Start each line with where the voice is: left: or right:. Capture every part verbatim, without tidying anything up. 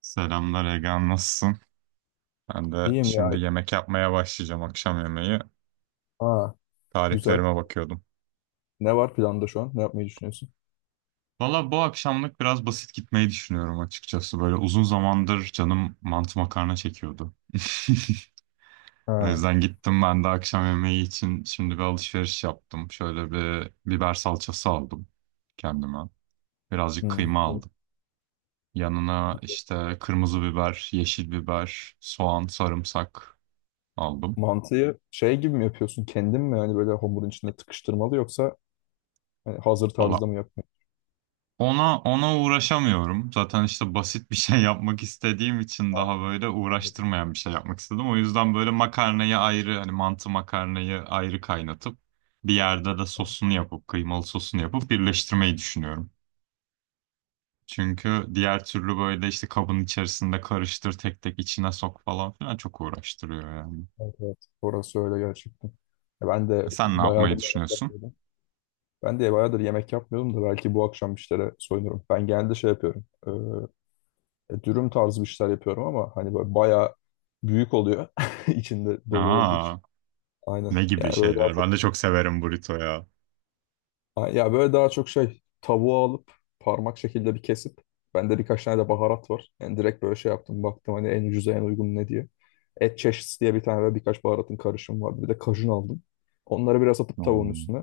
right: Selamlar Ege, nasılsın? Ben de
left: İyiyim ya.
right: şimdi yemek yapmaya başlayacağım akşam yemeği.
left: Aa, güzel.
right: Tariflerime bakıyordum.
left: Ne var planda şu an? Ne yapmayı düşünüyorsun?
right: Valla bu akşamlık biraz basit gitmeyi düşünüyorum açıkçası. Böyle uzun zamandır canım mantı makarna çekiyordu. O
left: Ha.
right: yüzden gittim ben de akşam yemeği için şimdi bir alışveriş yaptım. Şöyle bir biber salçası aldım kendime. Birazcık
left: Hmm,
right: kıyma
left: güzel.
right: aldım. Yanına işte kırmızı biber, yeşil biber, soğan, sarımsak aldım.
left: Mantıyı şey gibi mi yapıyorsun? Kendin mi yani böyle hamurun içinde tıkıştırmalı yoksa hani hazır
right: Valla
left: tarzda mı yapmayı?
right: Ona ona uğraşamıyorum. Zaten işte basit bir şey yapmak istediğim için
left: Ha,
right: daha böyle
left: anladım.
right: uğraştırmayan bir şey yapmak istedim. O yüzden böyle makarnayı ayrı hani mantı makarnayı ayrı kaynatıp bir yerde de sosunu yapıp kıymalı sosunu yapıp birleştirmeyi düşünüyorum. Çünkü diğer türlü böyle işte kabın içerisinde karıştır tek tek içine sok falan filan çok uğraştırıyor yani.
left: Evet, evet. Orası öyle gerçekten. Ya ben de
right: Sen ne yapmayı
left: bayağıdır yemek
right: düşünüyorsun?
left: yapmıyordum. Ben de bayağıdır yemek yapmıyordum da belki bu akşam bir şeylere soyunurum. Ben genelde şey yapıyorum. Ee, e, dürüm tarzı bir şeyler yapıyorum ama hani böyle bayağı büyük oluyor. içinde dolu olduğu
right: Aa,
left: için. Aynen.
right: ne gibi
left: Yani böyle daha.
right: şeyler? Ben de çok severim burrito ya.
left: Ha, ya böyle daha çok şey tavuğu alıp parmak şekilde bir kesip bende birkaç tane de baharat var. Yani direkt böyle şey yaptım baktım hani en ucuza en uygun ne diye. Et çeşnisi diye bir tane ve birkaç baharatın karışımı vardı. Bir de kajun aldım. Onları biraz atıp tavuğun
right: Oo,
left: üstüne.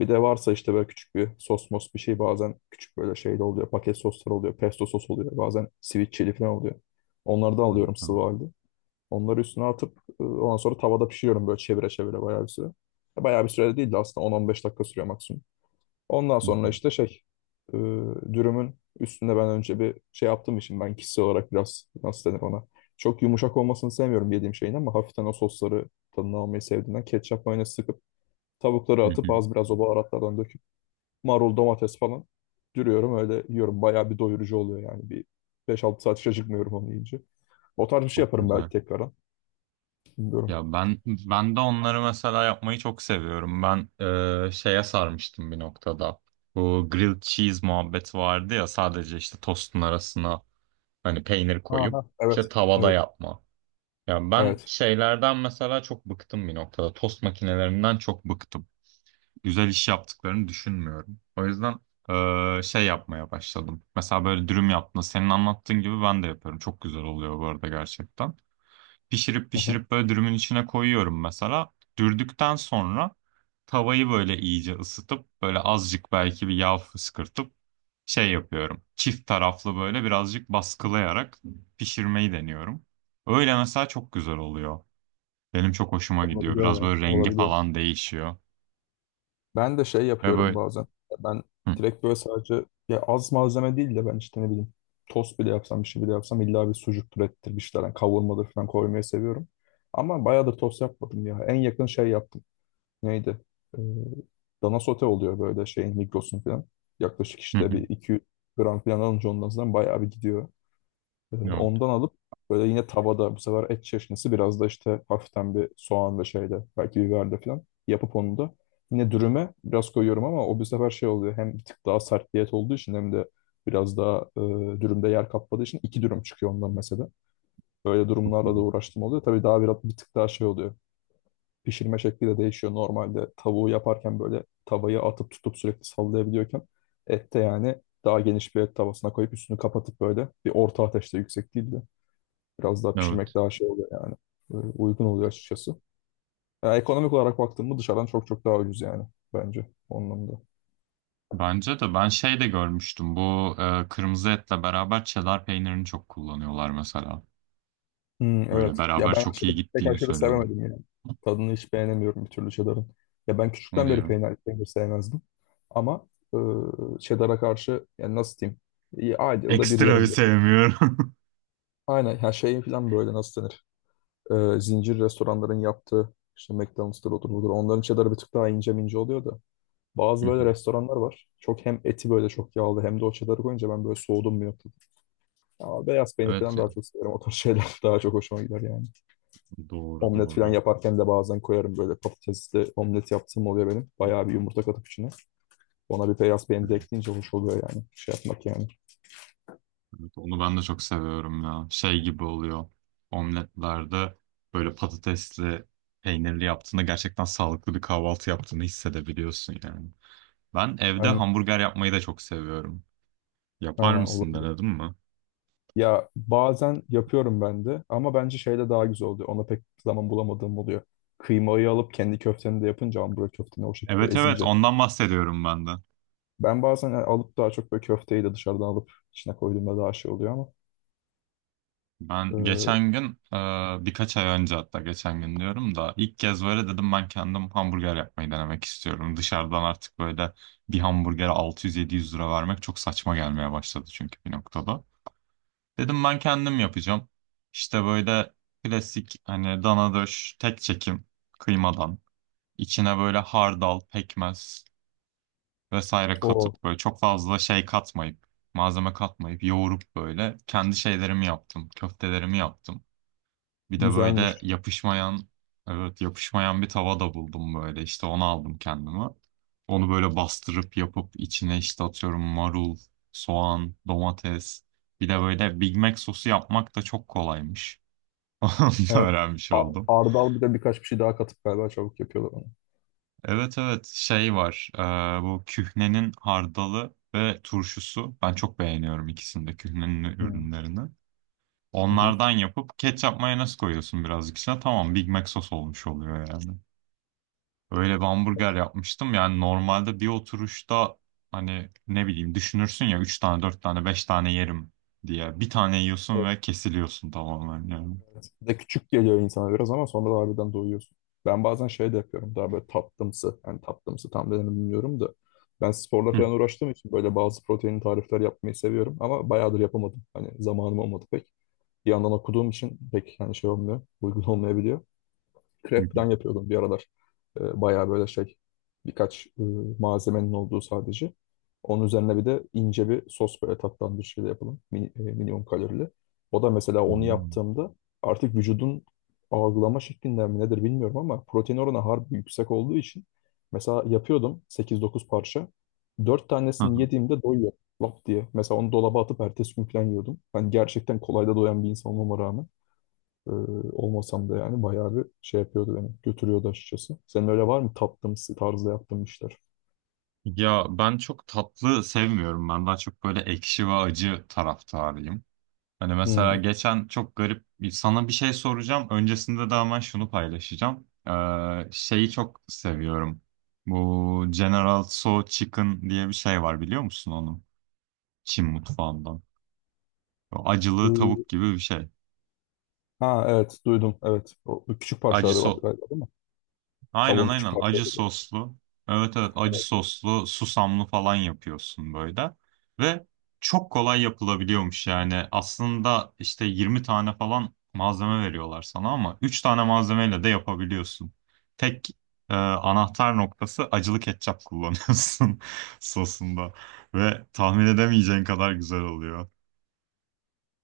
left: Bir de varsa işte böyle küçük bir sos mos bir şey bazen küçük böyle şey de oluyor. Paket soslar oluyor. Pesto sos oluyor. Bazen sweet chili falan oluyor. Onlardan
right: evet,
left: alıyorum
right: evet.
left: sıvı halde. Onları üstüne atıp e, ondan sonra tavada pişiriyorum böyle çevire çevire bayağı bir süre. Bayağı bir süre de değil de aslında on on beş dakika sürüyor maksimum. Ondan
right: Hı hı,
left: sonra işte şey e, dürümün üstünde ben önce bir şey yaptığım için ben kişisel olarak biraz nasıl denir ona. Çok yumuşak olmasını sevmiyorum yediğim şeyin ama hafiften o sosları tadını almayı sevdiğinden ketçap mayonez sıkıp tavukları
right: hı
left: atıp
right: hı.
left: az biraz o baharatlardan döküp marul domates falan dürüyorum öyle yiyorum. Bayağı bir doyurucu oluyor yani bir beş altı saat hiç acıkmıyorum onu yiyince. O tarz bir şey
right: Çok
left: yaparım belki
right: güzel.
left: tekrardan. Bilmiyorum.
right: Ya ben ben de onları mesela yapmayı çok seviyorum. Ben e, şeye sarmıştım bir noktada. Bu grilled cheese muhabbeti vardı ya, sadece işte tostun arasına hani peynir koyup
left: Aha, evet.
right: işte tavada
left: Evet.
right: yapma. Ya ben
left: Evet.
right: şeylerden mesela çok bıktım bir noktada. Tost makinelerinden çok bıktım. Güzel iş yaptıklarını düşünmüyorum. O yüzden e, şey yapmaya başladım. Mesela böyle dürüm yaptığında senin anlattığın gibi ben de yapıyorum. Çok güzel oluyor bu arada gerçekten, pişirip
left: Hı hı.
right: pişirip böyle dürümün içine koyuyorum mesela. Dürdükten sonra tavayı böyle iyice ısıtıp böyle azıcık belki bir yağ fışkırtıp şey yapıyorum. Çift taraflı böyle birazcık baskılayarak pişirmeyi deniyorum. Öyle mesela çok güzel oluyor. Benim çok hoşuma gidiyor.
left: Olabiliyor
right: Biraz
left: yani.
right: böyle rengi
left: Olabiliyor.
right: falan değişiyor.
left: Ben de şey
right: Ve
left: yapıyorum
right: böyle
left: bazen. Ben
right: Hı,
left: direkt böyle sadece ya az malzeme değil de ben işte ne bileyim tost bile yapsam bir şey bile yapsam illa bir sucuktur ettir bir şeyler. Yani kavurmadır falan koymayı seviyorum. Ama bayağıdır tost yapmadım ya. En yakın şey yaptım. Neydi? Ee, dana sote oluyor böyle şeyin Migros'un falan. Yaklaşık
right: hı,
left: işte
right: hı.
left: bir iki yüz gram falan alınca ondan sonra bayağı bir gidiyor. Ee,
right: Evet,
left: Ondan alıp böyle yine tavada bu sefer et çeşnisi biraz da işte hafiften bir soğan ve şeyle belki biberle falan yapıp onu da yine dürüme biraz koyuyorum ama o bu sefer şey oluyor hem bir tık daha sert diyet olduğu için hem de biraz daha e, dürümde yer kapladığı için iki dürüm çıkıyor ondan mesela. Böyle
right: çok
left: durumlarla da
right: iyi.
left: uğraştım oluyor. Tabii daha biraz bir tık daha şey oluyor. Pişirme şekli de değişiyor. Normalde tavuğu yaparken böyle tavayı atıp tutup sürekli sallayabiliyorken ette yani daha geniş bir et tavasına koyup üstünü kapatıp böyle bir orta ateşte yüksek değil de biraz daha pişirmek
right: Evet.
left: daha şey oluyor yani. Böyle uygun oluyor açıkçası. Ya ekonomik olarak baktığımda dışarıdan çok çok daha ucuz yani bence onun anlamda.
right: Bence de ben şey de görmüştüm. Bu e, kırmızı etle beraber çedar peynirini çok kullanıyorlar mesela.
left: Hmm,
right: Böyle
left: evet. Ya
right: beraber
left: ben
right: çok
left: aşırı,
right: iyi
left: pek
right: gittiğini
left: aşırı
right: söylüyorlar.
left: sevemedim yani. Tadını hiç beğenemiyorum bir türlü cheddar'ın. Ya ben küçükten
right: Hadi
left: beri
right: ya.
left: peynir, peynir sevmezdim. Ama e, cheddar'a karşı yani nasıl diyeyim? İyi, ayda yılda bir
right: Ekstra bir
left: yerim böyle.
right: sevmiyorum.
left: Aynen her şeyin falan böyle nasıl denir? E, zincir restoranların yaptığı işte McDonald's'tır odur budur. Onların cheddar'ı bir tık daha ince mince oluyor da. Bazı
right: Hı hı.
left: böyle restoranlar var. Çok hem eti böyle çok yağlı hem de o çedarı koyunca ben böyle soğudum bir noktada. Ama beyaz peynir
right: Evet
left: falan daha
right: ya.
left: çok severim. O tarz şeyler daha çok hoşuma gider yani.
right: Doğru
left: Omlet falan
right: doğru.
left: yaparken de bazen koyarım böyle patatesli omlet yaptığım oluyor benim. Bayağı bir yumurta katıp içine. Ona bir beyaz peynir de ekleyince hoş oluyor yani. Şey yapmak yani.
right: Evet, onu ben de çok seviyorum ya. Şey gibi oluyor. Omletlerde böyle patatesli, peynirli yaptığında gerçekten sağlıklı bir kahvaltı yaptığını hissedebiliyorsun yani. Ben evde
left: Aynen.
right: hamburger yapmayı da çok seviyorum. Yapar
left: Ha,
right: mısın,
left: olabilir.
right: denedin mi?
left: Ya bazen yapıyorum ben de ama bence şeyle daha güzel oluyor. Ona pek zaman bulamadığım oluyor. Kıymayı alıp kendi köfteni de yapınca ambura köfteni o şekilde
right: Evet evet,
left: ezince.
right: ondan bahsediyorum ben de.
left: Ben bazen yani alıp daha çok böyle köfteyi de dışarıdan alıp içine koyduğumda daha şey oluyor ama
right: Ben
left: e,
right: geçen gün, e, birkaç ay önce, hatta geçen gün diyorum da ilk kez böyle dedim ben kendim hamburger yapmayı denemek istiyorum. Dışarıdan artık böyle bir hamburgere altı yüz yedi yüz lira vermek çok saçma gelmeye başladı çünkü bir noktada. Dedim ben kendim yapacağım. İşte böyle klasik hani dana döş tek çekim kıymadan içine böyle hardal, pekmez vesaire
left: o
right: katıp böyle çok fazla şey katmayıp malzeme katmayıp yoğurup böyle kendi şeylerimi yaptım, köftelerimi yaptım. Bir de böyle
left: güzelmiş.
right: yapışmayan, evet yapışmayan bir tava da buldum böyle. İşte onu aldım kendime. Onu böyle bastırıp yapıp içine işte atıyorum marul, soğan, domates. Bir de böyle Big Mac sosu yapmak da çok kolaymış. Onu da
left: Evet.
right: öğrenmiş
left: A-
right: oldum.
left: Ardal bir de birkaç bir şey daha katıp galiba çabuk yapıyorlar onu.
right: Evet evet, şey var. E, bu kühnenin hardalı ve turşusu. Ben çok beğeniyorum ikisini de, kühnenin
left: Hı.
right: ürünlerini.
left: Hı hı.
right: Onlardan yapıp ketçap mayonez koyuyorsun birazcık içine. Tamam, Big Mac sos olmuş oluyor yani. Öyle bir hamburger
left: Evet.
right: yapmıştım. Yani normalde bir oturuşta hani ne bileyim düşünürsün ya, üç tane dört tane beş tane yerim diye. Bir tane yiyorsun
left: Evet.
right: ve kesiliyorsun tamamen yani.
left: De küçük geliyor insana biraz ama sonra da harbiden doyuyorsun. Ben bazen şey de yapıyorum daha böyle tatlımsı. Yani tatlımsı tam denir mi bilmiyorum da. Ben sporla
right: Hı,
left: falan uğraştığım için böyle bazı protein tarifler yapmayı seviyorum ama bayağıdır yapamadım. Hani zamanım olmadı pek. Bir yandan okuduğum için pek hani şey olmuyor, uygun olmayabiliyor.
right: hı,
left: Krep
right: hı.
left: falan yapıyordum bir aralar. E, bayağı böyle şey birkaç e, malzemenin olduğu sadece. Onun üzerine bir de ince bir sos böyle tatlandırıcıyla yapalım. Min, e, minimum kalorili. O da mesela onu
right: Hmm.
left: yaptığımda artık vücudun algılama şeklinden mi nedir bilmiyorum ama protein oranı harbi yüksek olduğu için mesela yapıyordum sekiz dokuz parça. Dört
right: Hı
left: tanesini
right: hı.
left: yediğimde doyuyor lap diye. Mesela onu dolaba atıp ertesi gün falan yiyordum. Ben gerçekten kolay da doyan bir insan olmama rağmen. Ee, olmasam da yani bayağı bir şey yapıyordu beni. Götürüyordu açıkçası. Senin öyle var mı? Taptığımız tarzda yaptığın işler.
right: Ya ben çok tatlı sevmiyorum. Ben daha çok böyle ekşi ve acı taraftarıyım. Hani mesela
left: Hmm.
right: geçen çok garip bir- sana bir şey soracağım. Öncesinde de hemen şunu paylaşacağım. Ee, şeyi çok seviyorum. Bu General So Chicken diye bir şey var, biliyor musun onu? Çin mutfağından. O acılı
left: Ee,
right: tavuk gibi bir şey.
left: Ha, evet duydum, evet. O küçük
right: Acı
left: parçaları var
right: so
left: galiba değil mi?
right: aynen
left: Tavuğun küçük
right: aynen, acı
left: parçaları.
right: soslu. Evet evet, acı soslu susamlı falan yapıyorsun böyle. Ve çok kolay yapılabiliyormuş yani. Aslında işte yirmi tane falan malzeme veriyorlar sana ama üç tane malzemeyle de yapabiliyorsun. Tek e, anahtar noktası, acılı ketçap kullanıyorsun sosunda. Ve tahmin edemeyeceğin kadar güzel oluyor.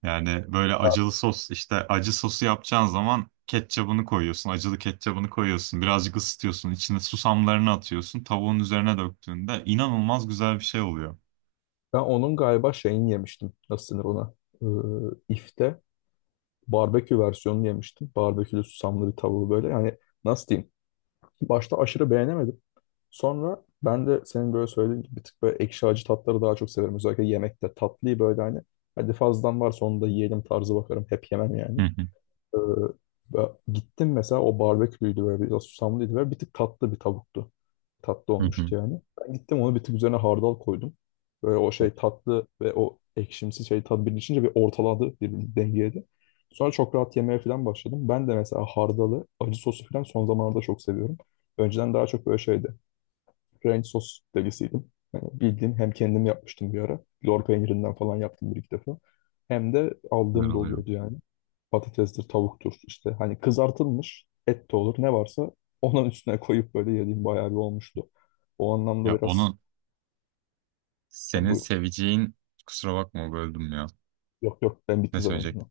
right: Yani böyle acılı sos, işte acı sosu yapacağın zaman ketçabını koyuyorsun. Acılı ketçabını koyuyorsun. Birazcık ısıtıyorsun. İçine susamlarını atıyorsun. Tavuğun üzerine döktüğünde inanılmaz güzel bir şey oluyor.
left: Ben onun galiba şeyini yemiştim. Nasıl denir ona? Ee, ifte barbekü versiyonunu yemiştim. Barbekülü susamlı bir tavuğu böyle. Yani nasıl diyeyim? Başta aşırı beğenemedim. Sonra ben de senin böyle söylediğin gibi bir tık böyle ekşi acı tatları daha çok severim. Özellikle yemekte tatlıyı böyle hani hadi fazladan varsa onu da yiyelim tarzı bakarım. Hep yemem
right: Hı
left: yani.
right: hı,
left: Ee, ve gittim mesela o barbeküydü böyle biraz susamlıydı ve bir tık tatlı bir tavuktu. Tatlı
right: hı hı.
left: olmuştu yani. Ben gittim onu bir tık üzerine hardal koydum. Böyle o
right: Çok
left: şey tatlı ve o ekşimsi şey tadı birleşince bir ortaladı birbirini dengeledi. Sonra çok rahat yemeye falan başladım. Ben de mesela hardalı, acı sosu falan son zamanlarda çok seviyorum. Önceden daha çok böyle şeydi. Ranch sos delisiydim. Yani bildiğin hem kendim yapmıştım bir ara. Lor peynirinden falan yaptım bir iki defa. Hem de
right: güzel
left: aldığım da
right: oluyor.
left: oluyordu yani. Patatestir, tavuktur işte. Hani kızartılmış et de olur ne varsa onun üstüne koyup böyle yediğim bayağı bir olmuştu. O anlamda
right: Ya
left: biraz
right: onu
left: yani
right: senin
left: buyur.
right: seveceğin kusura bakma, böldüm ya.
left: Yok yok ben
right: Ne
left: bitti zaten şimdi.
right: söyleyecektim?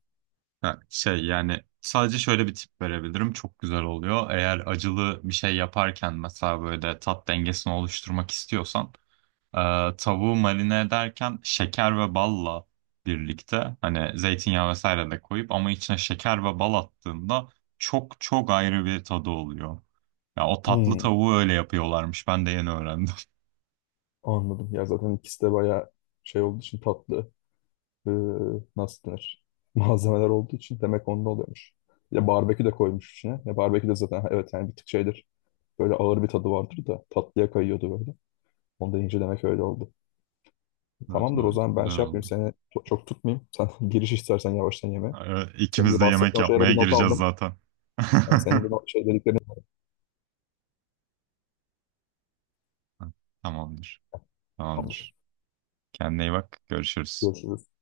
right: Ha, şey, yani sadece şöyle bir tip verebilirim. Çok güzel oluyor. Eğer acılı bir şey yaparken mesela böyle tat dengesini oluşturmak istiyorsan Ee, tavuğu marine ederken şeker ve balla birlikte hani zeytinyağı vesaire de koyup, ama içine şeker ve bal attığında çok çok ayrı bir tadı oluyor. Ya o tatlı
left: Hmm,
right: tavuğu öyle yapıyorlarmış. Ben de yeni öğrendim.
left: anladım. Ya zaten ikisi de bayağı şey olduğu için tatlı. Ee, nasıl denir? Malzemeler olduğu için demek onda oluyormuş. Ya barbekü de koymuş içine. Ya barbekü de zaten ha, evet yani bir tık şeydir. Böyle ağır bir tadı vardır da tatlıya kayıyordu böyle. Onu da demek öyle oldu.
right: Evet
left: Tamamdır o
right: evet,
left: zaman ben
right: güzel
left: şey yapmayayım
right: oldu.
left: seni çok, çok tutmayayım. Sen giriş istersen yavaştan yeme.
right: Ee,
left: Senin
right: İkimiz
left: de
right: de yemek
left: bahsettiğin o şeylere
right: yapmaya
left: bir not
right: gireceğiz
left: aldım.
right: zaten.
left: Yani senin de no- şey dediklerini
right: Tamamdır.
left: tamamdır.
right: Tamamdır. Kendine iyi bak. Görüşürüz.
left: Görüşürüz.